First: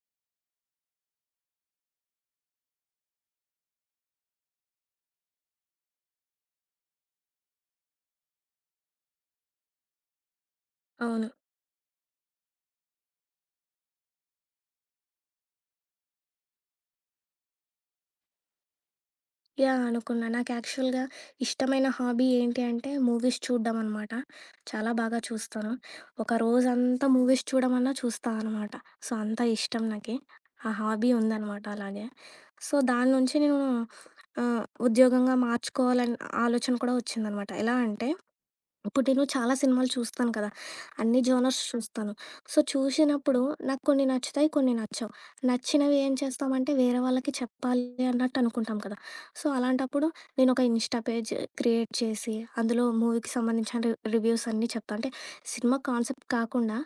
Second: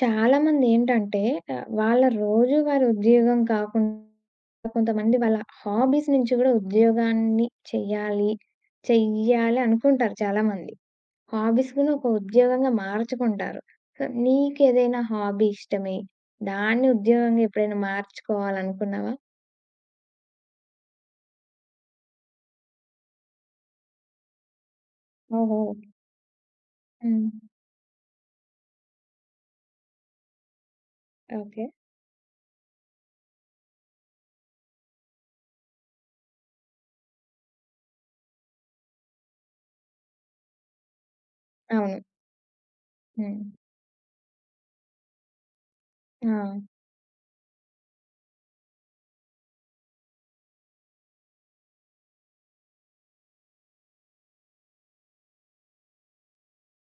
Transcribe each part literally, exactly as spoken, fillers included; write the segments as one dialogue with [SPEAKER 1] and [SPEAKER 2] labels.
[SPEAKER 1] చాలామందేంటంటే ఆహ్, వాళ్ళ రోజువారీ ఉద్యోగం కాకుండా కొంతమంది వాళ్ళ హాబీస్ నుంచి గూడా ఉద్యోగాన్ని చెయ్యాలి, చెయ్యాలి అనుకుంటారు చాలామంది.
[SPEAKER 2] అవును.
[SPEAKER 1] హాబీస్ గూడా ఒక ఉద్యోగంగా మార్చుకుంటారు. సో, నీకేదైనా హాబీ ఇష్టమే, దాన్ని ఉద్యోగంగా ఎప్పుడైనా మార్చుకోవాలనుకున్నావా?
[SPEAKER 2] యాహ్! అనుకున్నా. నాకు యాక్చువల్‌గా ఇష్టమైన హాబీ ఏంటి అంటే మూవీస్ చూడ్డం అనమాట. చాలా బాగా
[SPEAKER 1] ఓహో!
[SPEAKER 2] చూస్తాను. ఒక రోజంతా
[SPEAKER 1] హ్మ్.
[SPEAKER 2] మూవీస్ చూడమన్నా చూస్తా అనమాట. సో, అంత ఇష్టం నాకి. ఆ హాబీ ఉందనమాట
[SPEAKER 1] ఓకే.
[SPEAKER 2] అలాగే. సో, దాని నుంచి నేను ఆహ్, ఉద్యోగంగా మార్చుకోవాలని ఆలోచన కూడా వచ్చిందనమాట. ఎలా అంటే ఇప్పుడు నేను చాలా సినిమాలు చూస్తాను కదా! అన్ని జోనర్స్
[SPEAKER 1] అవును.
[SPEAKER 2] చూస్తాను. సో, చూసినప్పుడు
[SPEAKER 1] హ్మ్.
[SPEAKER 2] నాకు కొన్ని నచ్చుతాయి, కొన్ని నచ్చవు. నచ్చినవి ఏం
[SPEAKER 1] ఆ!
[SPEAKER 2] చేస్తామంటే వేరే వాళ్ళకి చెప్పాలి అన్నట్టు అనుకుంటాం కదా! సో, అలాంటప్పుడు నేను ఒక ఇన్‌స్టా పేజ్ క్రియేట్ చేసి, అందులో మూవీకి సంబంధించిన రి రివ్యూస్ అన్నీ చెప్తా. అంటే సినిమా కాన్సెప్ట్ కాకుండా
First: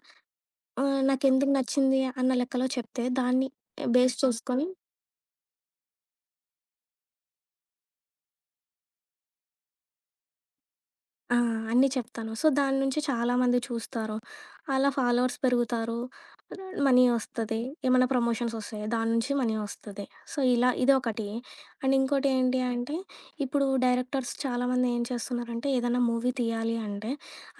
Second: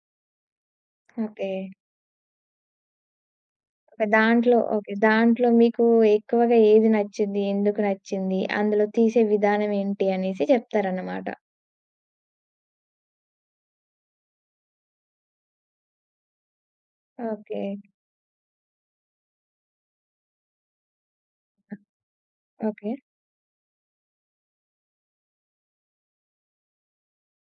[SPEAKER 2] ఆహ్,
[SPEAKER 1] ఓకే.
[SPEAKER 2] నాకెందుకు నచ్చింది అన్న లెక్కలో చెప్తే దాన్ని బేస్
[SPEAKER 1] దాంట్లో
[SPEAKER 2] చేసుకొని
[SPEAKER 1] ఓకే. దాంట్లో మీకు ఎక్కువగా ఏది నచ్చింది? ఎందుకు నచ్చింది? అందులో తీసే విధానం ఏంటి అనేసి చెప్తారన్నమాట.
[SPEAKER 2] ఆ! అన్నీ చెప్తాను. సో, దాని నుంచి చాలామంది చూస్తారు. అలా ఫాలోవర్స్ పెరుగుతారు. మనీ ఒస్తది.
[SPEAKER 1] ఓకే.
[SPEAKER 2] ఏమన్నా ప్రమోషన్స్ ఒస్తాయి. దాని నుంచి మనీ ఒస్తది. సో, ఇలా ఇదొకటి. అండ్ ఇంకోటి ఏంటి
[SPEAKER 1] ఓకే.
[SPEAKER 2] అంటే, ఇప్పుడు డైరెక్టర్స్ చాలామంది ఏం చేస్తున్నారంటే, ఏదన్నా మూవీ తీయాలి అంటే,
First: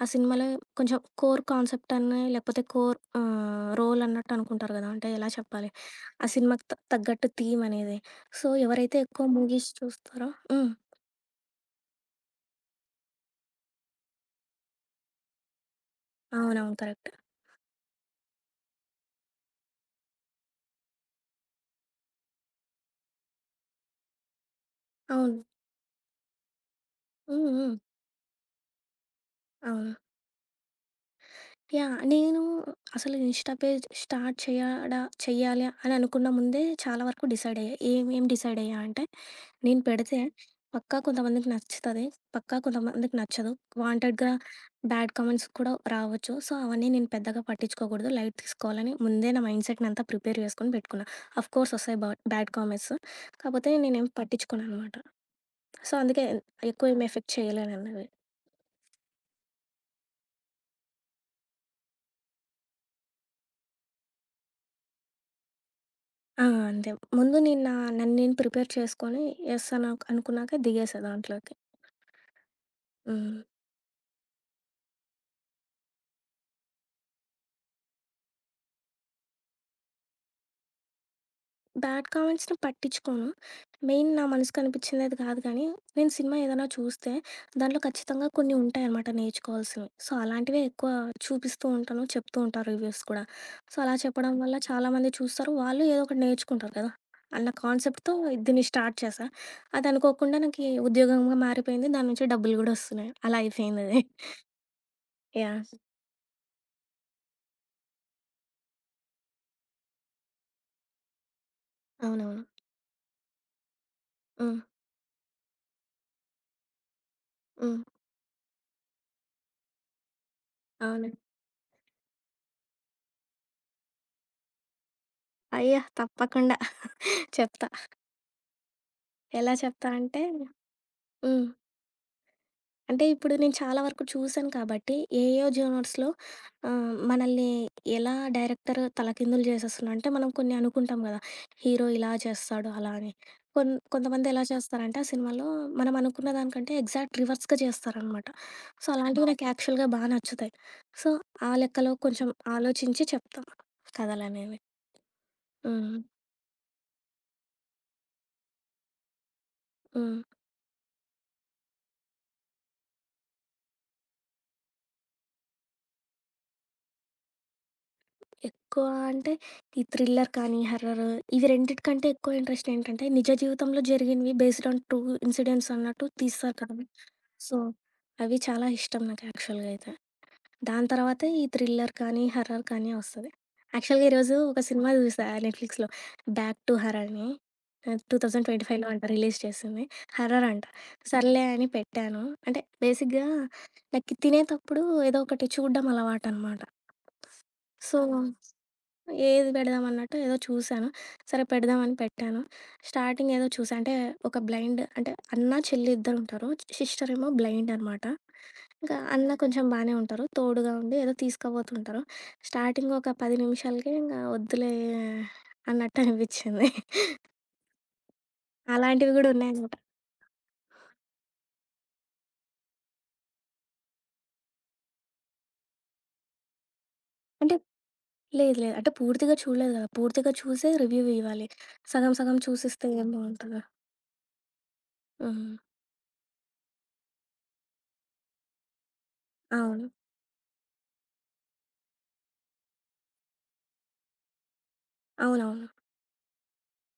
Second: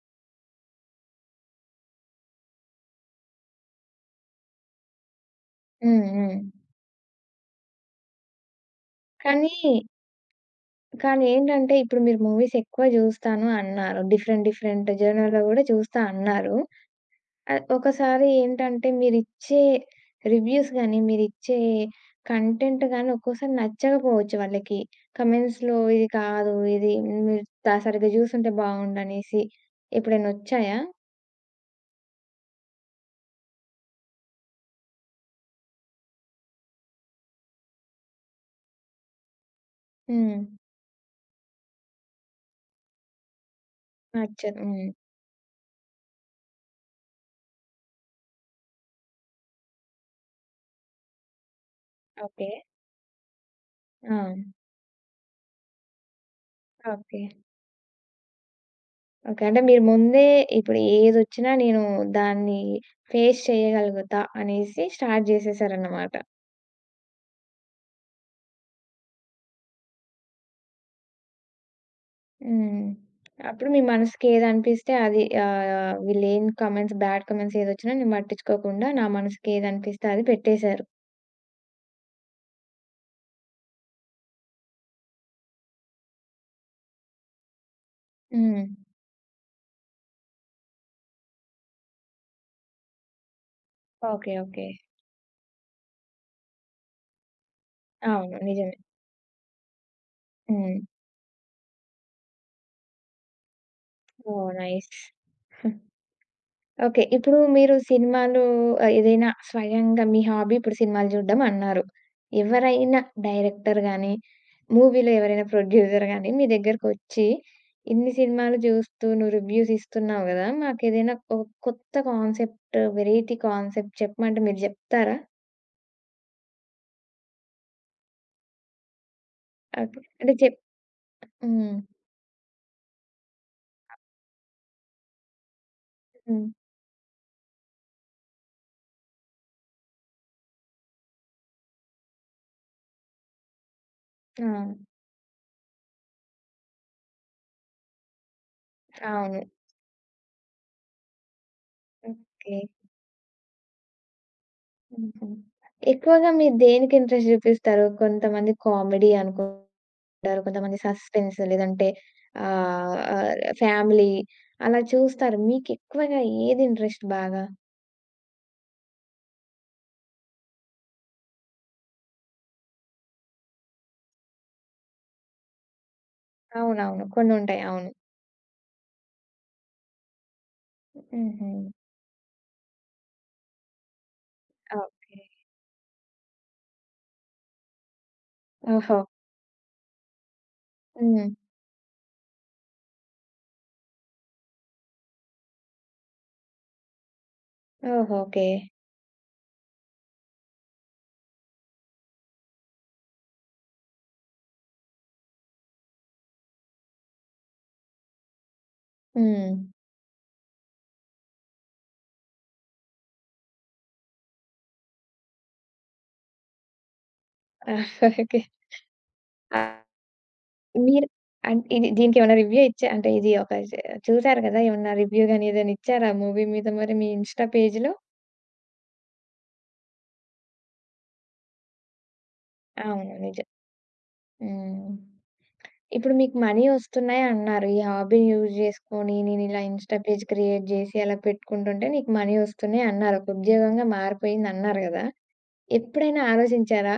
[SPEAKER 2] ఆ సినిమాలో కొంచెం కోర్ కాన్సెప్ట్ అని, లేకపోతే కోర్ ఆహ్, రోల్ అన్నట్టు అనుకుంటారు గదా! అంటే ఎలా చెప్పాలి?
[SPEAKER 1] హ్మ్.
[SPEAKER 2] ఆ
[SPEAKER 1] హ్మ్.
[SPEAKER 2] సినిమాకి త తగ్గట్టు థీమ్ అనేది. సో, ఎవరైతే ఎక్కువ
[SPEAKER 1] కానీ,
[SPEAKER 2] మూవీస్ చూస్తారో హ్మ్.
[SPEAKER 1] కానీ ఏంటంటే ఇప్పుడు మీరు మూవీస్ ఎక్కువ జూస్తాను అన్నారు. డిఫరెంట్, డిఫరెంట్ జోనర్‌లో గూడా చూస్తా అన్నారు.
[SPEAKER 2] అవునవును. కరెక్ట్.
[SPEAKER 1] ఆహ్, ఒకసారి ఏంటంటే మీరిచ్చే రివ్యూస్ గాని, మీరిచ్చే కంటెంట్ గాని ఒక్కోసారి నచ్చకపోవచ్చు వాళ్ళకి.
[SPEAKER 2] అవును.
[SPEAKER 1] కమెంట్స్‌లో ఇది కాదు, ఇది మీరు
[SPEAKER 2] హ్మ్. హ్మ్.
[SPEAKER 1] త సరిగ్గా జూసుంటే బావుండనేసి
[SPEAKER 2] అవును.
[SPEAKER 1] ఎప్పుడైనా ఒచ్చాయా?
[SPEAKER 2] యాహ్! నేను అసలు ఇన్‌స్టా పేజ్ స్టార్ట్ చేయడా చెయ్యాలి అని అనుకున్న ముందే చాలా వరకు డిసైడ్ అయ్యా. ఏమేం డిసైడ్ అయ్యా అంటే, నేను పెడితే
[SPEAKER 1] హ్మ్.
[SPEAKER 2] పక్కా కొంతమందికి నచ్చుతది. పక్కా కొంతమందికి నచ్చదు. వాంటెడ్‌గా
[SPEAKER 1] నచ్చదు. హ్మ్.
[SPEAKER 2] బ్యాడ్ కామెంట్స్ కూడా రావచ్చు. సో, అవన్నీ నేను పెద్దగా పట్టించుకోకూడదు. లైట్ తీసుకోవాలని ముందే నా మైండ్‌సెట్‌ని అంతా ప్రిపేర్ చేసుకొని పెట్టుకున్నా. ఆఫ్‌కోర్స్ వస్తాయి బ
[SPEAKER 1] ఓకే.
[SPEAKER 2] Bad comments. కాకపోతే నేనేం
[SPEAKER 1] ఆ!
[SPEAKER 2] పట్టించుకోననమాట. సో, అందుకే ఎక్కువ ఏం
[SPEAKER 1] ఓకే.
[SPEAKER 2] ఎఫెక్ట్ చేయలేదన్నది.
[SPEAKER 1] ఓకే. అంటే మీరు ముందే ఇప్పుడు ఏదొచ్చినా నేను దాన్ని ఫేస్ చేయగలుగుతా అనేసి స్టార్ట్ జేసేసారన్నమాట.
[SPEAKER 2] ఆ! అంతే. ముందు నేను నా నన్ను నేను ప్రిపేర్ చేసుకొని యెస్ అని అను- అనుకున్నాక దిగేసా దాంట్లోకి.
[SPEAKER 1] హ్మ్.
[SPEAKER 2] హ్మ్.
[SPEAKER 1] అప్పుడు మీ మనసుకి ఏదనిపిస్తే అది ఆహ్, వీళ్ళేం కామెంట్స్ బ్యాడ్ కామెంట్స్ ఏదొచ్చినా నేను పట్టించుకోకుండా నా మనసుకి ఏదనిపిస్తే అది పెట్టేశారు.
[SPEAKER 2] బ్యాడ్ కామెంట్స్‌ని పట్టించుకోను. మెయిన్ నా మనసుకు అనిపించింది అది కాదు కానీ, నేను సినిమా ఏదైనా చూస్తే దాంట్లో ఖచ్చితంగా కొన్ని
[SPEAKER 1] హ్మ్.
[SPEAKER 2] ఉంటాయన్నమాట నేర్చుకోవాల్సినవి. సో, అలాంటివే ఎక్కువ చూపిస్తూ ఉంటాను. చెప్తూ ఉంటాను రివ్యూస్ కూడా. సో, అలా
[SPEAKER 1] ఓకే.
[SPEAKER 2] చెప్పడం వల్ల
[SPEAKER 1] ఓకే.
[SPEAKER 2] చాలామంది చూస్తారు. వాళ్ళు ఏదో ఒకటి నేర్చుకుంటారు కదా! అన్న కాన్సెప్ట్‌తో
[SPEAKER 1] అవును.
[SPEAKER 2] దీన్ని
[SPEAKER 1] నిజమే.
[SPEAKER 2] స్టార్ట్ చేశా. అది అనుకోకుండా నాకి
[SPEAKER 1] హ్మ్.
[SPEAKER 2] ఉద్యోగంగా మారిపోయింది. దాని నుంచి డబ్బులు కూడా వస్తున్నాయి. అలా అయిపోయిందది.
[SPEAKER 1] ఓహ్! నైస్.
[SPEAKER 2] యాహ్!
[SPEAKER 1] ఓకే. ఇప్పుడు మీరు సినిమాలు ఆహ్, ఏదైనా స్వయంగా మీ హాబీ ఇప్పుడు సినిమాలు చూడడం అన్నారు.
[SPEAKER 2] అవునవును.
[SPEAKER 1] ఎవరైనా డైరెక్టర్ గాని
[SPEAKER 2] హ్మ్.
[SPEAKER 1] మూవీలో ఎవరైనా ప్రొడ్యూసర్ గాని మీ దగ్గరకొచ్చి,
[SPEAKER 2] హ్మ్.
[SPEAKER 1] "ఇన్ని సినిమాలు జూస్తూ నువ్వు రివ్యూస్ ఇస్తున్నావు గదా!
[SPEAKER 2] అవును.
[SPEAKER 1] మాకేదైనా ఒక కొత్త కాన్సెప్ట్, వెరైటీ కాన్సెప్ట్ చెప్పమంటే మీరు జెప్తారా?"
[SPEAKER 2] అయ్యా! తప్పకుండా చెప్తా. ఎలా చెప్తా
[SPEAKER 1] అక్
[SPEAKER 2] అంటే
[SPEAKER 1] అంటే చెప్
[SPEAKER 2] హ్మ్.
[SPEAKER 1] హ్మ్.
[SPEAKER 2] అంటే ఇప్పుడు నేను చాలా వరకు చూసాను కాబట్టి, ఏయేయో జోనర్స్‌లో
[SPEAKER 1] హ్మ్.
[SPEAKER 2] ఆహ్, మనల్ని ఎలా డైరెక్టర్ తలకిందులు చేసేస్తున్నాడు అంటే, మనం కొన్ని అనుకుంటాం కదా! హీరో ఇలా చేస్తాడు అలా అని. కొన్ కొంతమంది ఎలా
[SPEAKER 1] ఆ!
[SPEAKER 2] చేస్తారంటే, ఆ సినిమాలో మనం అనుకున్న దానికంటే ఎగ్జాక్ట్ రివర్స్‌గా చేస్తారనమాట. సో, అలాంటివి నాకు
[SPEAKER 1] అవును.
[SPEAKER 2] అవును. యాక్చువల్‌గా బా నచ్చుతాయి. సో, ఆ లెక్కలో కొంచెం
[SPEAKER 1] ఓకే.
[SPEAKER 2] ఆలోచించి చెప్తా కథలనేవి.
[SPEAKER 1] హుహు.
[SPEAKER 2] హ్మ్.
[SPEAKER 1] ఎక్కువగా మీరు దేనికి ఇంట్రెస్ట్ జూపిస్తారు? కొంతమంది కామెడీ
[SPEAKER 2] హ్మ్.
[SPEAKER 1] అనుకుంటారు, కొంతమంది సస్పెన్స్ లేదంటే ఆహ్, ఆహ్, ఫ్యామిలీ అలా చూస్తారు. మీకెక్కువగా ఏది ఇంట్రెస్ట్ బాగా?
[SPEAKER 2] ఎక్కువ అంటే ఈ థ్రిల్లర్ కానీ, హర్రర్ ఇవి రెండిటికంటే ఎక్కువ ఇంట్రెస్ట్ ఏంటంటే, నిజ జీవితంలో జరిగినవి బేస్డ్ ఆన్ ట్రూ ఇన్సిడెంట్స్ అన్నట్టు తీస్తారు కదా!
[SPEAKER 1] అవునవును.
[SPEAKER 2] సో,
[SPEAKER 1] కొన్నుంటాయి. అవును.
[SPEAKER 2] అవి చాలా ఇష్టం నాకు యాక్చువల్‌గా అయితే. దాని తర్వాతే ఈ
[SPEAKER 1] హుహు.
[SPEAKER 2] థ్రిల్లర్ కానీ, హర్రర్ కానీ వస్తది. యాక్చువల్‌గా ఈరోజు ఒక సినిమా
[SPEAKER 1] ఓకే.
[SPEAKER 2] చూసా నెట్‌ఫ్లిక్స్‌లో 'బ్యాక్ టు హర్' అని. ఆహ్, రెండు వేల ఇరవై అయిదులో
[SPEAKER 1] ఓహో!
[SPEAKER 2] అంట రిలీజ్ చేసింది. హర్రర్ అంట.
[SPEAKER 1] హ్మ్.
[SPEAKER 2] సర్లే అని పెట్టాను. అంటే బేసిక్‌గా నాకు తినేతప్పుడు ఏదో ఒకటి చూడ్డం అలవాటనమాట. సో,
[SPEAKER 1] ఓహో! ఓకే.
[SPEAKER 2] ఏది పెడదాం అన్నట్టు ఏదో చూశాను. సరే పెడదామని పెట్టాను. స్టార్టింగ్ ఏదో చూసా అంటే ఒక బ్లైండ్ అంటే అన్న, చెల్లి ఇద్దరుంటారు. సిస్టర్ ఏమో బ్లైండ్ అనమాట. ఇంకా అన్న
[SPEAKER 1] హ్మ్.
[SPEAKER 2] కొంచెం బానే ఉంటారు. తోడుగా ఉండి ఏదో తీసుకుపోతుంటారు. స్టార్టింగ్ ఒక పది నిమిషాలకే ఇంగా వద్దులే అన్నట్టు అనిపించింది.
[SPEAKER 1] ఓకే.
[SPEAKER 2] అలాంటివి గూడా ఉన్నాయన్నమాట.
[SPEAKER 1] ఆహ్, మీరు అన్ ఇది దీనికేమన్నా రివ్యూ ఇచ్చా అంటే ఇది ఒక చే చూసారు కదా! ఏమన్నా రివ్యూ గాని ఏదైనా ఇచ్చారా మూవీ మీద మరి మీ ఇన్‌స్టా
[SPEAKER 2] అంటే
[SPEAKER 1] పేజ్‌లో?
[SPEAKER 2] లేదు లేదు. అంటే పూర్తిగా చూడలేదు గదా! పూర్తిగా చూసే రివ్యూ ఇవ్వాలి. సగం సగం చూసిస్తే ఏం
[SPEAKER 1] అవును. నిజం.
[SPEAKER 2] బావుంటదో.
[SPEAKER 1] హ్మ్.
[SPEAKER 2] హ్మ్.
[SPEAKER 1] ఇప్పుడు మీకు మనీ ఒస్తున్నాయి అన్నారు. ఈ హాబీని యూజ్ చేసుకొని నేనిలా
[SPEAKER 2] అవును.
[SPEAKER 1] ఇన్‌స్టా పేజ్ క్రియేట్ జేసి అలా పెట్టుకుంటుంటే నీకు మనీ ఒస్తున్నాయి అన్నారు. ఒక ఉద్యోగంగా మారిపోయిందన్నారు గదా!
[SPEAKER 2] అవునవును.
[SPEAKER 1] ఎప్పుడైనా ఆలోచించారా?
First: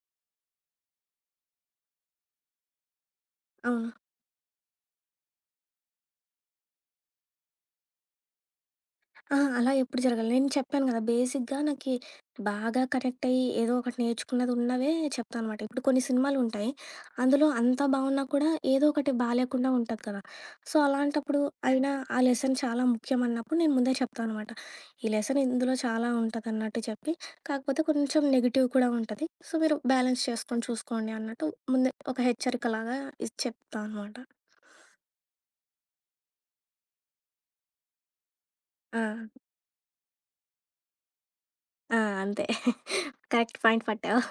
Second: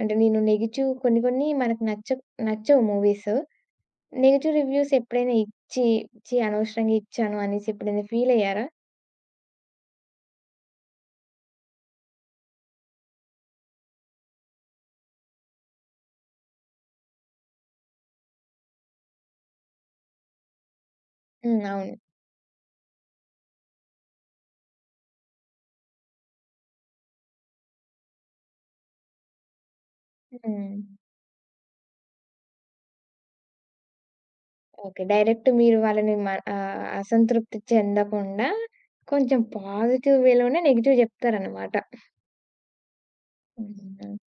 [SPEAKER 1] అంటే నేను నెగెటివ్ కొన్ని కొన్ని మనకు నచ్చవు నచ్చవు మూవీస్.
[SPEAKER 2] అవును.
[SPEAKER 1] నెగెటివ్ రివ్యూస్ ఎప్పుడైనా ఇచ్చి, ఛీ! అనవసరంగా ఇచ్చాను అనేసి ఎప్పుడైనా ఫీల్ అయ్యారా?
[SPEAKER 2] ఆ! అలా ఎప్పుడు జరగలే. నేను చెప్పాను గదా! బేసిక్‌గా నాకి బాగా కనెక్ట్ అయ్యి ఏదో ఒకటి నేర్చుకున్నదున్నవే చెప్తానమాట. ఇప్పుడు కొన్ని సినిమాలుంటాయి. అందులో అంతా బావున్నా కూడా ఏదో ఒకటి బాలేకుండా ఉంటది కదా! సో, అలాంటప్పుడు
[SPEAKER 1] హ్మ్.
[SPEAKER 2] అయినా
[SPEAKER 1] అవును.
[SPEAKER 2] ఆ లెసన్ చాలా ముఖ్యమన్నప్పుడు నేను ముందే చెప్తానమాట. ఈ లెసన్ ఇందులో చాలా ఉంటదన్నట్టు చెప్పి, కాకపోతే కొంచెం నెగెటివ్ కూడా ఉంటది. సో, మీరు బ్యాలెన్స్ చేసుకొని
[SPEAKER 1] హ్మ్.
[SPEAKER 2] చూసుకోండి అన్నట్టు ముందే ఒక హెచ్చరికలాగా ఇది చెప్తా అనమాట.
[SPEAKER 1] ఓకే. డైరెక్ట్ మీరు వాళ్ళని మ ఆహ్, అసంతృప్తి చెందకుండా
[SPEAKER 2] ఆ!
[SPEAKER 1] కొంచెం పాజిటివ్ వేలోనే నెగెటివ్ చెప్తారనమాట.
[SPEAKER 2] ఆ! అంతే. Correct point
[SPEAKER 1] hmm.
[SPEAKER 2] పట్టావు.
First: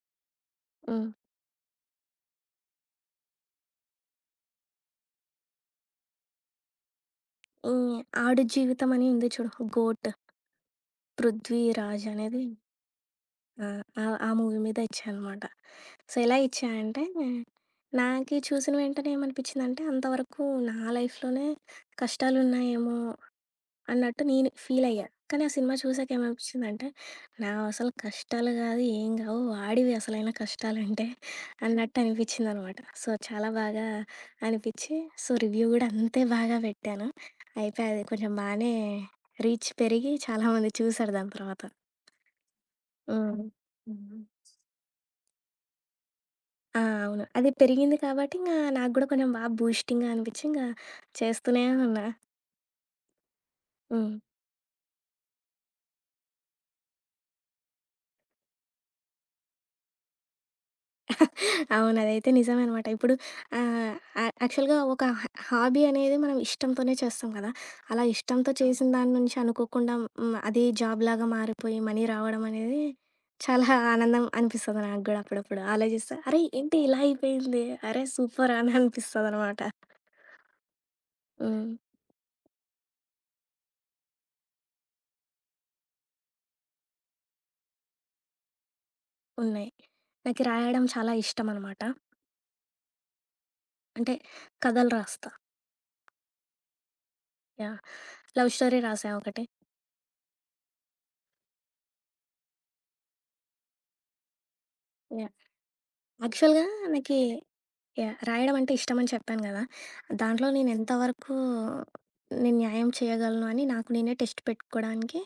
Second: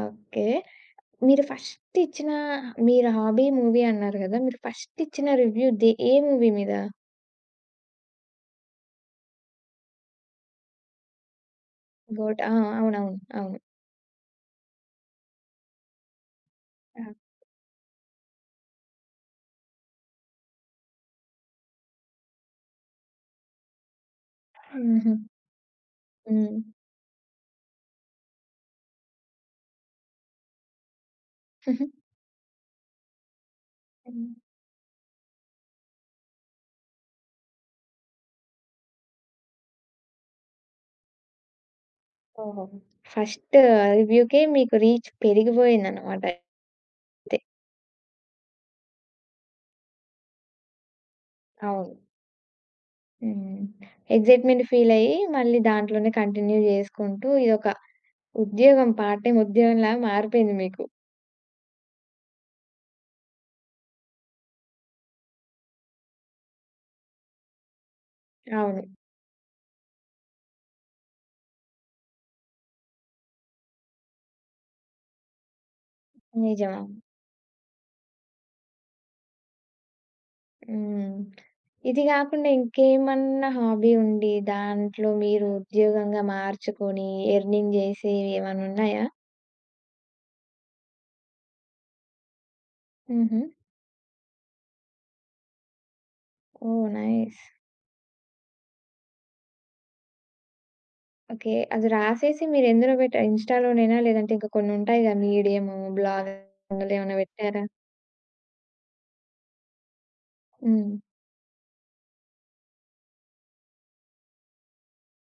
[SPEAKER 1] ఓకే.
[SPEAKER 2] హ్మ్.
[SPEAKER 1] మీరు ఫస్ట్ ఇచ్చిన మీరు హాబీ మూవీ అన్నారు గదా! మీరు ఫస్ట్ ఇచ్చిన రివ్యూ దే ఏ మూవీ మీద?
[SPEAKER 2] ఈ 'ఆడు జీవితం' అని ఉంది చూడు. 'గోట్' 'పృథ్వీరాజ్' అనేది
[SPEAKER 1] 'గోట్' ఆ! అవునవును. అవును.
[SPEAKER 2] ఆ! ఆ ఆ మూవీ మీద ఇచ్చా అనమాట. సో, ఎలా ఇచ్చా అంటే,
[SPEAKER 1] ఆ!
[SPEAKER 2] నాకి చూసిన వెంటనే ఏమనిపించిందంటే, అంతవరకు నా లైఫ్‌లోనే కష్టాలున్నాయేమో అన్నట్టు నేను ఫీలయ్యా.
[SPEAKER 1] హుహు.
[SPEAKER 2] కానీ ఆ సినిమా చూసాక
[SPEAKER 1] హ్మ్.
[SPEAKER 2] ఏమనిపించిందంటే, నావసలు కష్టాలు గాదు, ఏం గావు, వాడివి అసలైన కష్టాలంటే అన్నట్టు అనిపించిందనమాట. సో, చాలా బాగా
[SPEAKER 1] హ్మ్.
[SPEAKER 2] అనిపిచ్చి, సో, రివ్యూ గూడా అంతే బాగా పెట్టాను. అయితే అది కొంచెం బానే రీచ్ పెరిగి చాలామంది చూసారు దాని తర్వాత.
[SPEAKER 1] ఓహో!
[SPEAKER 2] హ్మ్.
[SPEAKER 1] ఫస్ట్
[SPEAKER 2] హ్మ్.
[SPEAKER 1] రివ్యూకే మీకు రీచ్ పెరిగిపోయిందనమాట
[SPEAKER 2] ఆ! అవును.
[SPEAKER 1] అయితే.
[SPEAKER 2] అది పెరిగింది కాబట్టి ఇంగా నాకు గూడా కొంచెం బా బూస్టింగ్‌గా అనిపిచ్చి, ఇంగా చేస్తూనే
[SPEAKER 1] అవును.
[SPEAKER 2] ఉన్నా.
[SPEAKER 1] హ్మ్.
[SPEAKER 2] హ్మ్.
[SPEAKER 1] ఎక్సైట్‌మెంట్ ఫీలయ్యి మళ్ళీ దాంట్లోనే కంటిన్యూ జేసుకుంటూ ఇదొక ఉద్యోగం పార్ట్ టైమ్ ఉద్యోగంలా మారిపోయింది మీకు.
[SPEAKER 2] అవును. అదైతే నిజమనమాట. ఇప్పుడు ఆహ్, యాక్ యాక్చువల్‌గా ఒక హ హాబీ అనేది మనం ఇష్టంతోనే చేస్తాం కదా! అలా ఇష్టంతో
[SPEAKER 1] అవును.
[SPEAKER 2] చేసిన దాని నుంచి అనుకోకుండా హ్మ్, అది జాబ్‌లాగా మారిపోయి మనీ రావడం అనేది చాలా ఆనందం అనిపిస్తది నాకు గూడా అప్పుడప్పుడు. ఆలోచిస్తా అరే!
[SPEAKER 1] నిజం.
[SPEAKER 2] ఏంటి
[SPEAKER 1] అవును.
[SPEAKER 2] ఇలా అయిపోయింది? అరే! సూపర్ అని అనిపిస్తదనమాట.
[SPEAKER 1] హ్మ్.
[SPEAKER 2] హ్మ్.
[SPEAKER 1] ఇది గాకుండా ఇంకేమన్నా హాబీ ఉండి దాంట్లో మీరు ఉద్యోగంగా మార్చుకొని ఎర్నింగ్ జేసేవి ఏమన్నున్నాయా?
[SPEAKER 2] ఉన్నాయి. నాకు రాయడం చాలా ఇష్టమనమాట.
[SPEAKER 1] హుహు.
[SPEAKER 2] అంటే కథలు రాస్తా.
[SPEAKER 1] Oh! Nice.
[SPEAKER 2] Yeah! Love story రాసా ఒకటి.
[SPEAKER 1] ఓకే. అది రాసేసి మీరెందులో పెట్టారు? ఇన్‌స్టాలోనేనా? లేదంటే ఇంకా కొన్నుంటాయిగా
[SPEAKER 2] యాహ్!
[SPEAKER 1] మీడియము, బ్లాగ్
[SPEAKER 2] యాక్చువల్‌గా
[SPEAKER 1] అందులో
[SPEAKER 2] నాకి
[SPEAKER 1] ఏమన్నా పెట్టారా?
[SPEAKER 2] యాహ్! రాయడం అంటే ఇష్టమని చెప్పాను గదా! దాంట్లో నేను
[SPEAKER 1] హ్మ్.
[SPEAKER 2] ఎంతవరకు నేను న్యాయం చేయగలను అని నాకు నేనే టెస్ట్ పెట్టుకోడానికి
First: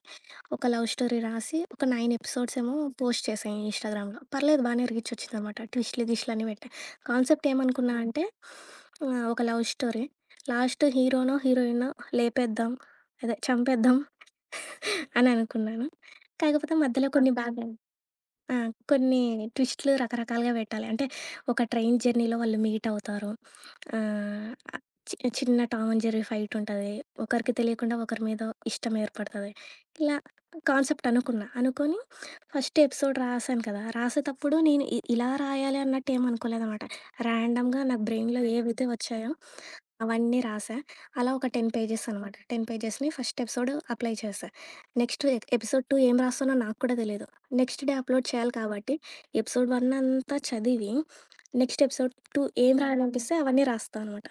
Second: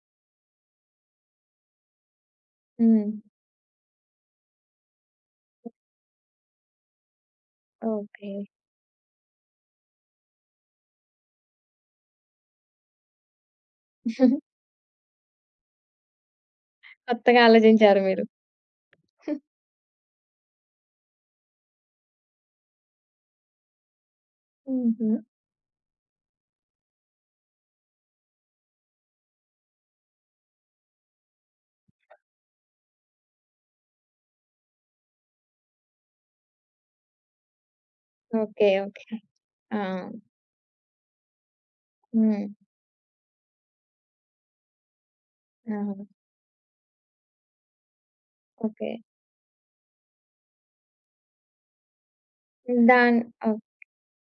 [SPEAKER 2] ఒక లవ్ స్టోరీ రాసి, ఒక తొమ్మిది ఎపిసోడ్స్ ఏమో
[SPEAKER 1] హ్మ్.
[SPEAKER 2] పోస్ట్ చేశా ఇన్‌స్టాగ్రామ్‌లో. పర్లేదు బానే రీచ్ వచ్చిందనమాట. ట్విస్ట్‌లు, గిస్ట్‌లు అన్నీ పెట్టా. కాన్సెప్ట్ ఏమనుకున్నా అంటే
[SPEAKER 1] ఓకే.
[SPEAKER 2] ఆహ్, ఒక లవ్ స్టోరీ. లాస్ట్ హీరోనో, హీరోయినో లేపేద్దాం, అదే చంపేద్దాం అని అనుకున్నాను. కాకపోతే మధ్యలో కొన్ని
[SPEAKER 1] కొత్తగా
[SPEAKER 2] బాగా
[SPEAKER 1] ఆలోచించారు మీరు.
[SPEAKER 2] ఆ! కొన్ని ట్విస్ట్‌లు రకరకాలుగా పెట్టాలి. అంటే ఒక ట్రైన్ జర్నీలో వాళ్ళు మీట్ అవుతారు. ఆహ్,
[SPEAKER 1] హుహు.
[SPEAKER 2] చి చిన్న టామ్ అండ్ జెర్రీ ఫైట్ ఉంటది. ఒకరికి తెలియకుండా ఒకరి మీద ఇష్టం ఏర్పడతది. ఇలా కాన్సెప్ట్ అనుకున్నా. అనుకోని ఫస్ట్ ఎపిసోడ్ రాసాను కదా! రాసేతప్పుడు నేను ఇ ఇలా రాయాలి అన్నట్టు ఏమనుకోలేదనమాట. ర్యాండమ్‌గా నాకు బ్రెయిన్‌లో
[SPEAKER 1] ఓకే.
[SPEAKER 2] ఏవైతే
[SPEAKER 1] ఓకే.
[SPEAKER 2] వచ్చాయో
[SPEAKER 1] ఆ!
[SPEAKER 2] అవన్నీ రాసా. అలా ఒక పది పేజెస్ అనమాట.
[SPEAKER 1] హ్మ్.
[SPEAKER 2] పది పేజెస్‌ని ఫస్ట్ ఎపిసోడ్ అప్లై చేశా. నెక్స్ట్ ఎ ఎపిసోడ్ రెండు
[SPEAKER 1] అవును.
[SPEAKER 2] ఏం రాస్తానో నాకు కూడా తెలీదు. నెక్స్ట్ డే అప్లోడ్ చేయాలి
[SPEAKER 1] ఓకే.
[SPEAKER 2] కాబట్టి ఎపిసోడ్ ఒకటి అంతా చదివి, నెక్స్ట్ ఎపిసోడ్ రెండు ఏం
[SPEAKER 1] దాన్
[SPEAKER 2] రాయాలనిపిస్తే
[SPEAKER 1] ఓ
[SPEAKER 2] అవన్నీ రాస్తా అనమాట.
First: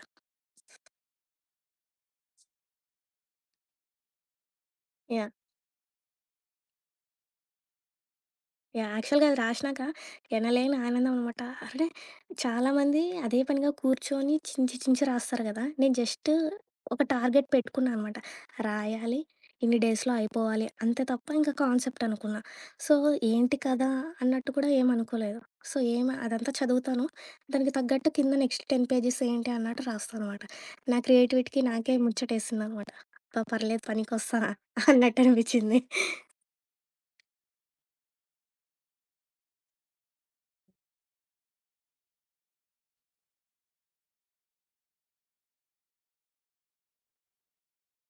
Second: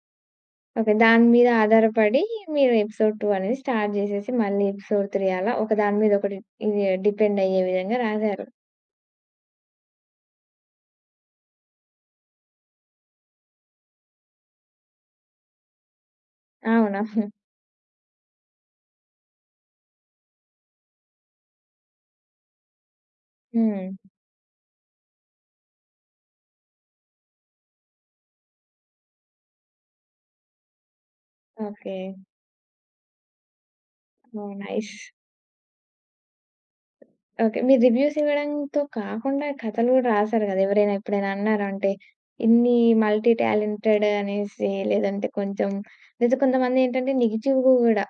[SPEAKER 1] ఓకే. దాని మీద ఆధారపడి మీరు ఎపిసోడ్ రెండు అనేది స్టార్ట్ జేసేసి, మళ్ళీ ఎపిసోడ్ మూడు
[SPEAKER 2] యాహ్!
[SPEAKER 1] అలా ఒక దాని మీద ఒకటి ఇది డిపెండ్ అయ్యే విధంగా రాశారు.
[SPEAKER 2] యాహ్! యాక్చువల్‌గా అది రాసినాక ఎనలేని ఆనందం అనమాట. అంటే చాలామంది అదే పనిగా కూర్చొని చించి చించి రాస్తారు కదా! నేను జస్ట్ ఒక
[SPEAKER 1] అవునవును.
[SPEAKER 2] టార్గెట్ పెట్టుకున్నా అనమాట. రాయాలి, ఇన్ని డేస్‌లో అయిపోవాలి అంతే తప్ప ఇంకా కాన్సెప్ట్ అనుకున్నా. సో, ఏంటి కదా
[SPEAKER 1] హ్మ్.
[SPEAKER 2] అన్నట్టు కూడా ఏమనుకోలేదు. సో, ఏమి అదంతా చదువుతాను. దానికి తగ్గట్టు కింద నెక్స్ట్ పది పేజెస్ ఏంటి అన్నట్టు రాస్తాననమాట. నా క్రియేటివిటీకి నాకే
[SPEAKER 1] ఓకే.
[SPEAKER 2] ముచ్చటేసిందనమాట. అబ్బా! పర్లేదు పనికొస్తా
[SPEAKER 1] ఓహ్! నైస్.
[SPEAKER 2] అన్నట్టు అనిపించింది.
[SPEAKER 1] ఓకే. మీరు రివ్యూస్ ఇవ్వడంతో కాకుండా కథలు గూడా రాసారు గదా! ఎవరైనా ఎప్పుడైనా అన్నారా? అంటే ఇన్ని మల్టీ టాలెంటెడ్ అనేసి, లేదంటే కొంచెం లేదా కొంతమందేంటంటే నెగెటివ్ గూడా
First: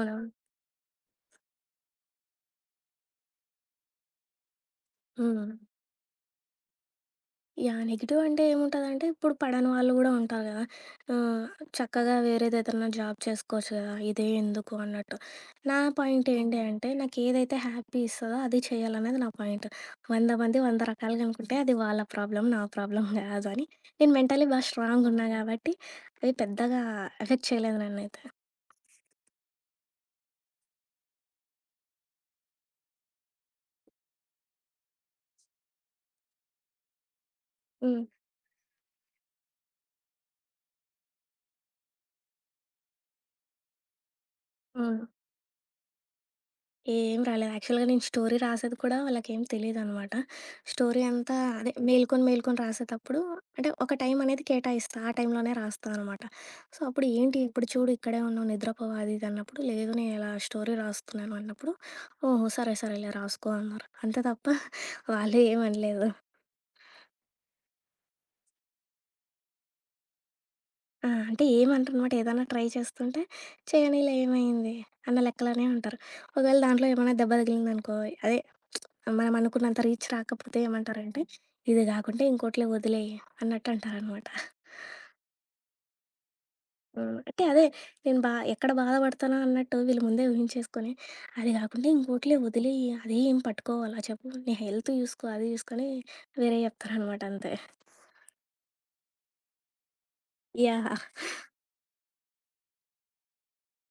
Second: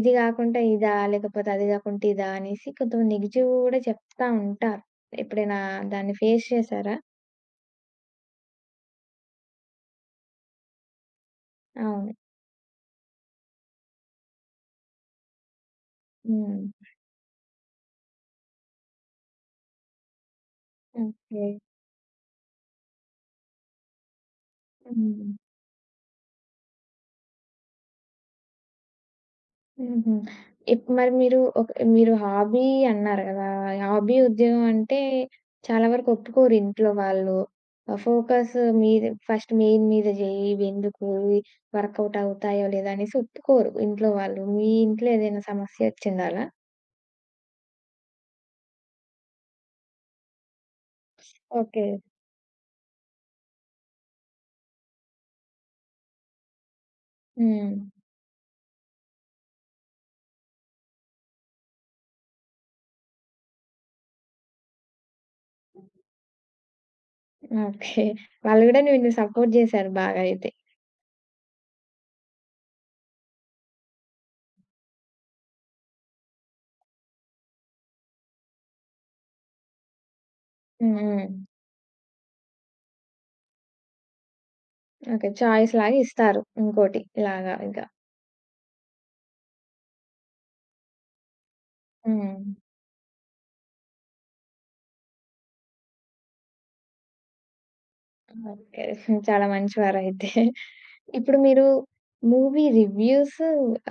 [SPEAKER 1] ఇది గాకుండా ఇదా? లేకపోతే అది గాకుంటే ఇదా? అనేసి కొంతమంది నెగెటివ్ గూడా చెప్తా ఉంటారు.
[SPEAKER 2] హ్మ్.
[SPEAKER 1] ఎప్పుడైనా దాన్ని ఫేస్ చేసారా?
[SPEAKER 2] యాహ్! నెగెటివ్ అంటే ఏముంటదంటే, ఇప్పుడు పడని వాళ్ళు గూడా ఉంటారు గదా! ఆహ్, చక్కగా
[SPEAKER 1] అవును.
[SPEAKER 2] వేరేదేదన్నా జాబ్ చేసుకోవచ్చు గదా! ఇదే ఎందుకు అన్నట్టు. నా పాయింట్ ఏంటి
[SPEAKER 1] హ్మ్.
[SPEAKER 2] అంటే, నాకేదైతే హ్యాపీ ఇస్తదో అది చేయాలనేది నా పాయింట్. వంద మంది వంద రకాలుగా
[SPEAKER 1] ఓకే.
[SPEAKER 2] అనుకుంటే, అది వాళ్ళ ప్రాబ్లమ్, నా ప్రాబ్లమ్ గాదు అని నేను మెంటలీ బాగా స్ట్రాంగున్నా
[SPEAKER 1] హ్మ్.
[SPEAKER 2] గాబట్టి, అవి పెద్దగా ఎఫెక్ట్ చేయలేదు నన్నైతే.
[SPEAKER 1] హుహు. ఇప్ మరి మీరు ఒక మీరు హాబీ అన్నారు గదా! హాబీ ఉద్యోగం అంటే చాలా వరకు ఒప్పుకోరు ఇంట్లో వాళ్ళు. ఆహ్,
[SPEAKER 2] హ్మ్.
[SPEAKER 1] ఫోకస్ మీద ఫస్ట్ మెయిన్ మీద జెయ్యి. ఇవెందుకు వర్కౌట్ అవుతాయో లేదో అనేసి ఒప్పుకోరు ఇంట్లో వాళ్ళు. మీ
[SPEAKER 2] హ్మ్.
[SPEAKER 1] ఇంట్లో ఏదైనా సమస్య ఒచ్చిందాలా?
[SPEAKER 2] ఏం రాలేదు. యాక్చువల్‌గా నేను స్టోరీ రాసేది కూడా వాళ్ళకేం తెలీదనమాట. స్టోరీ అంతా అదే
[SPEAKER 1] ఓకే.
[SPEAKER 2] మేలుకొని, మేలుకొని రాసేటప్పుడు అంటే ఒక టైం అనేది కేటాయిస్తా. ఆ టైంలోనే రాస్తా అనమాట. సో, అప్పుడు ఏంటి ఇప్పుడు
[SPEAKER 1] హ్మ్.
[SPEAKER 2] చూడు ఇక్కడే ఉన్నావు నిద్రపోవు అది ఇది అన్నప్పుడు, లేదు నేను ఇలా స్టోరీ రాస్తున్నాను అన్నప్పుడు, ఓహో! సరే, సరేలే రాసుకో అన్నారు. అంతే తప్ప వాళ్ళు ఏమనలేదు.
[SPEAKER 1] ఓకే. వాళ్ళు గూడా నిన్ను సపోర్ట్ జేశారు బాగా అయితే.
[SPEAKER 2] ఆ! అంటే ఏమంటరనమాట ఏదైనా ట్రై చేస్తుంటే, చేయనీలే ఏమైంది అన్న లెక్కలోనే ఉంటారు. ఒకవేళ దాంట్లో ఏమైనా దెబ్బ తగిలిందనుకో అదే మనం అనుకున్నంత రీచ్ రాకపోతే
[SPEAKER 1] హ్మ్.
[SPEAKER 2] ఏమంటారంటే,
[SPEAKER 1] హ్మ్.
[SPEAKER 2] ఇది కాకుంటే ఇంకోటిలో వదిలేయి అన్నట్టు అంటారనమాట.
[SPEAKER 1] ఓకే. చాయిస్ లాగా ఇస్తారు. ఇంకోటి
[SPEAKER 2] హ్మ్. అంటే
[SPEAKER 1] ఇలాగా
[SPEAKER 2] అదే
[SPEAKER 1] ఇక.
[SPEAKER 2] నేను బా ఎక్కడ బాధపడతానో అన్నట్టు వీళ్ళు ముందే ఊహించేసుకొని, అది కాకుండా ఇంకోటిలో
[SPEAKER 1] హ్మ్.
[SPEAKER 2] వదిలేయి అది ఏం పట్టుకోవాలా చెప్పు, నీ హెల్త్ చూసుకో అది చూసుకొని వేరేయి చెప్తారనమాట అంతే.
[SPEAKER 1] ఓకే. చాలా మంచివారైతే.
[SPEAKER 2] యాహ్!
[SPEAKER 1] ఇప్పుడు మీరు మూవీ రివ్యూస్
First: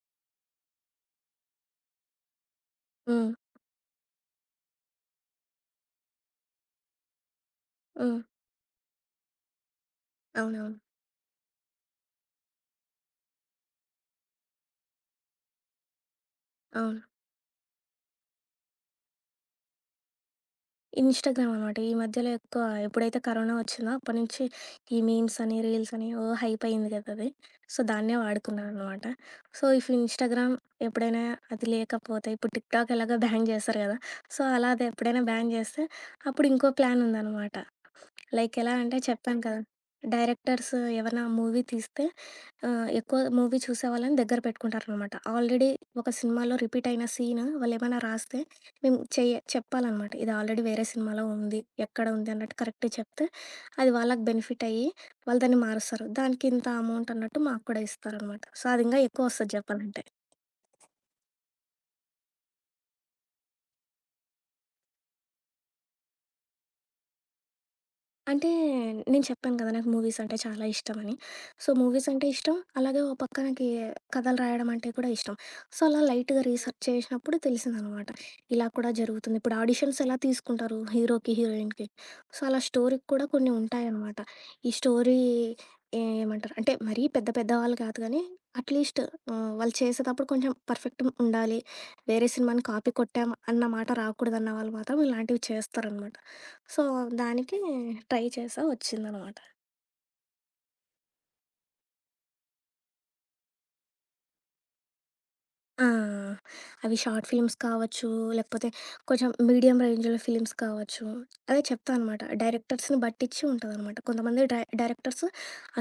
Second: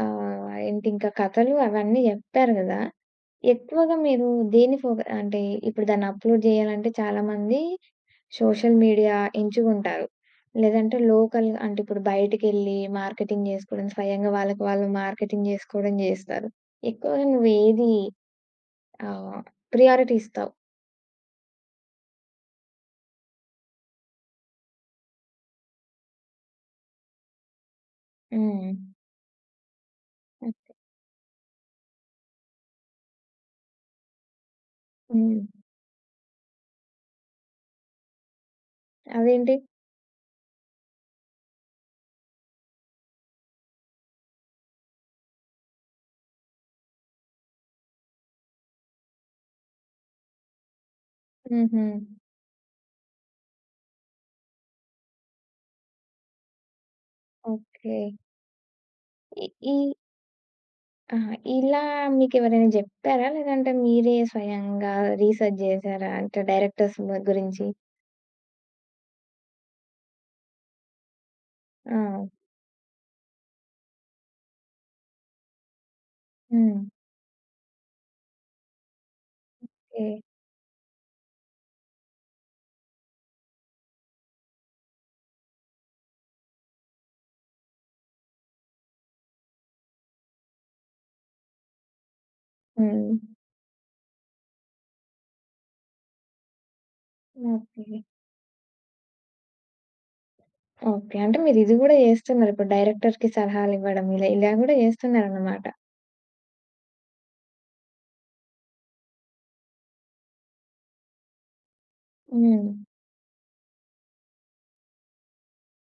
[SPEAKER 1] ఆహ్, ఏంటింకా కథలు అవన్నీ జెప్పారు గదా!
[SPEAKER 2] హ్మ్.
[SPEAKER 1] ఎక్కువగా మీరు దేన్ని ఫోక అంటే ఇప్పుడు దాన్ని అప్‌లోడ్ జేయాలంటే చాలామంది
[SPEAKER 2] హ్మ్.
[SPEAKER 1] సోషల్ మీడియా ఎంచుకుంటారు.
[SPEAKER 2] అవునవును.
[SPEAKER 1] లేదంటే లోకల్ అంటే ఇప్పుడు బయటికెళ్ళి మార్కెటింగ్ జేసుకోవడం, స్వయంగా వాళ్ళకి వాళ్ళు మార్కెటింగ్ జేసుకోవడం జేస్తారు.
[SPEAKER 2] అవును.
[SPEAKER 1] ఎక్కువగా నువ్వేది ఆహ్, ప్రియారిటీ ఇస్తావు?
[SPEAKER 2] ఇన్‌స్టాగ్రామ్ అనమాట. ఈ మధ్యలో ఎక్కువ ఎప్పుడైతే కరోనా వచ్చిందో అప్పటినుంచి ఈ మీమ్స్ అని, రీల్స్ అని ఓ హైప్ అయింది కదా అది. సో, దాన్నే వాడుకున్నా
[SPEAKER 1] హ్మ్.
[SPEAKER 2] అనమాట. సో, ఇఫ్ ఇన్‌స్టాగ్రామ్ ఎప్పుడైనా అది లేకపోతే ఇప్పుడు టిక్‌టాక్ ఎలాగో బ్యాన్ చేశారు కదా! సో, అలా అది ఎప్పుడైనా
[SPEAKER 1] హ్మ్.
[SPEAKER 2] బ్యాన్ చేస్తే అప్పుడు ఇంకో ప్లాన్ ఉందనమాట. లైక్ ఎలా అంటే చెప్పాను
[SPEAKER 1] అదేంటి?
[SPEAKER 2] కదా! డైరెక్టర్స్ ఏవన్నా మూవీ తీస్తే ఆహ్, ఎక్కువ మూవీ చూసేవాళ్ళని దగ్గర పెట్టుకుంటారనమాట. ఆల్రెడీ ఒక సినిమాలో రిపీట్ అయిన సీన్ వాళ్ళేమైనా రాస్తే మేము చెయ్య చెప్పాలనమాట. ఇది ఆల్రెడీ వేరే సినిమాలో ఉంది.
[SPEAKER 1] హుహు.
[SPEAKER 2] ఎక్కడ ఉంది అన్నట్టు కరెక్ట్‌గా చెప్తే అది వాళ్ళకి బెనిఫిట్ అయ్యి వాళ్ళు దాన్ని మారుస్తారు. దానికి ఇంత అమౌంట్ అన్నట్టు మాకు కూడా
[SPEAKER 1] ఓకే.
[SPEAKER 2] ఇస్తారనమాట. సో, అది ఇంగా
[SPEAKER 1] ఈ
[SPEAKER 2] ఎక్కువొస్తది
[SPEAKER 1] ఈ
[SPEAKER 2] చెప్పాలంటే.
[SPEAKER 1] ఆ! ఇలా మీకెవరైనా జెప్పారా? లేదంటే మీరే స్వయంగా రీసెర్చ్ జేసారా? అంటే డైరెక్టర్స్ మ గురించి?
[SPEAKER 2] అంటే నేను చెప్పాను కదా! నాకు మూవీస్ అంటే చాలా ఇష్టమని. సో,
[SPEAKER 1] ఆ!
[SPEAKER 2] మూవీస్ అంటే ఇష్టం. అలాగే ఓ పక్క నాకీ కథలు రాయడం అంటే కూడా ఇష్టం. సో, అలా లైట్‌గా
[SPEAKER 1] హ్మ్.
[SPEAKER 2] రీసెర్చ్ చేసినప్పుడు తెలిసిందనమాట. ఇలా కూడా జరుగుతుంది. ఇప్పుడు ఆడిషన్స్
[SPEAKER 1] ఓకే.
[SPEAKER 2] ఎలా తీసుకుంటారు హీరోకి, హీరోయిన్‌కి. సో, అలా స్టోరీకి కూడా కొన్ని ఉంటాయనమాట. ఈ స్టోరీ ఏమంటారు అంటే మరీ పెద్ద పెద్ద వాళ్ళు కాదు గానీ, అట్‌లీస్ట్ ఆహ్, వాళ్ళు చేసేటప్పుడు కొంచెం పర్ఫెక్ట్ ఉండాలి. వేరే సినిమాని కాపీ
[SPEAKER 1] హ్మ్.
[SPEAKER 2] కొట్టాం అన్న మాట రాకూడదన్న వాళ్ళు మాత్రం ఇలాంటివి చేస్తారనమాట. సో, దానికి
[SPEAKER 1] ఓకే.
[SPEAKER 2] ట్రై చేశా వచ్చిందనమాట.
[SPEAKER 1] ఓకే. అంటే మీరు ఇది గూడా జేస్తున్నారు. ఇప్పుడు డైరెక్టర్‌కి సలహాలివ్వడం ఇలా, ఇలా గూడా జేస్తున్నారన్నమాట.
[SPEAKER 2] ఆ! అవి షార్ట్ ఫిల్మ్స్ కావచ్చు, లేకపోతే కొంచెం మీడియం రేంజ్‌లో ఫిలిమ్స్ కావచ్చు. అదే చెప్తా అనమాట.
[SPEAKER 1] హ్మ్.
[SPEAKER 2] డైరెక్టర్స్‌ని బట్టిచ్చి ఉంటదనమాట. కొంతమంది డై డైరెక్టర్స్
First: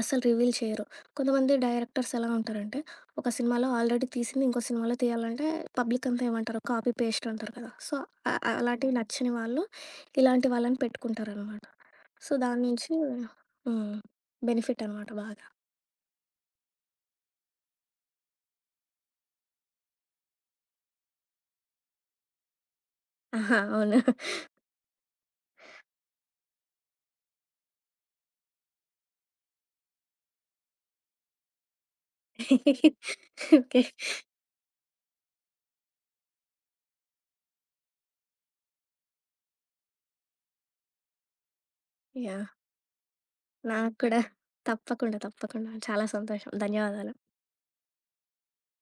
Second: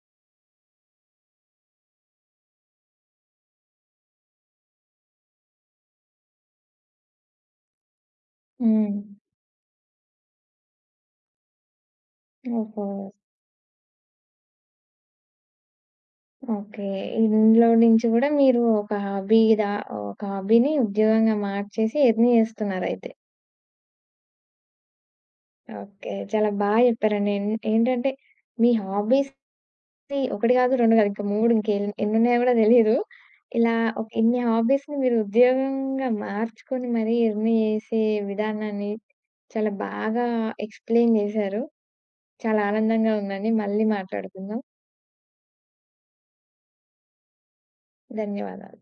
[SPEAKER 2] అస్సలు రివీల్ చేయరు. కొంతమంది డైరెక్టర్స్ ఎలా ఉంటారంటే, ఒక సినిమాలో ఆల్రెడీ తీసింది ఇంకో సినిమాలో తీయాలంటే పబ్లిక్ అంతా ఏమంటారు? కాపీ, పేస్ట్ అంటారు కదా! సో, అ అలాంటివి
[SPEAKER 1] హ్మ్.
[SPEAKER 2] నచ్చని వాళ్ళు ఇలాంటి వాళ్ళని పెట్టుకుంటారనమాట. సో, దాని
[SPEAKER 1] ఓహో!
[SPEAKER 2] నుంచి హ్మ్. బెనిఫిట్ అనమాట బాగా.
[SPEAKER 1] ఓకే. ఇందులో నుంచి గూడా మీరు ఒక హాబీ దా ఒక హాబీని ఉద్యోగంగా మార్చేసి ఎర్న్ జేస్తున్నారయితే.
[SPEAKER 2] ఆహా! అవును.
[SPEAKER 1] ఓకే. చాలా బా జెప్పారండి. ఎన్ ఏంటంటే మీ హాబీస్ సి ఒకటి కాదు, రెండు కాదు ఇంకా మూడు ఇంక ఎన్ ఎన్నున్నాయో గూడా తెలీదు. ఇలా
[SPEAKER 2] ఓకే.
[SPEAKER 1] ఒక ఇన్ని హాబీస్‌ని మీరు ఉద్యోగంగా మార్చుకొని మరీ ఎర్న్ చేసే విధానాన్ని చాలా బాగా ఎక్స్‌ప్లెయిన్ చేశారు.
[SPEAKER 2] యాహ్!
[SPEAKER 1] చాలా ఆనందంగా ఉందండి. మళ్ళీ
[SPEAKER 2] నాకు కూడా.
[SPEAKER 1] మాట్లాడుకుందాం.
[SPEAKER 2] తప్పకుండా. తప్పకుండా. చాలా సంతోషం. ధన్యవాదాలు.
[SPEAKER 1] ధన్యవాదాలు.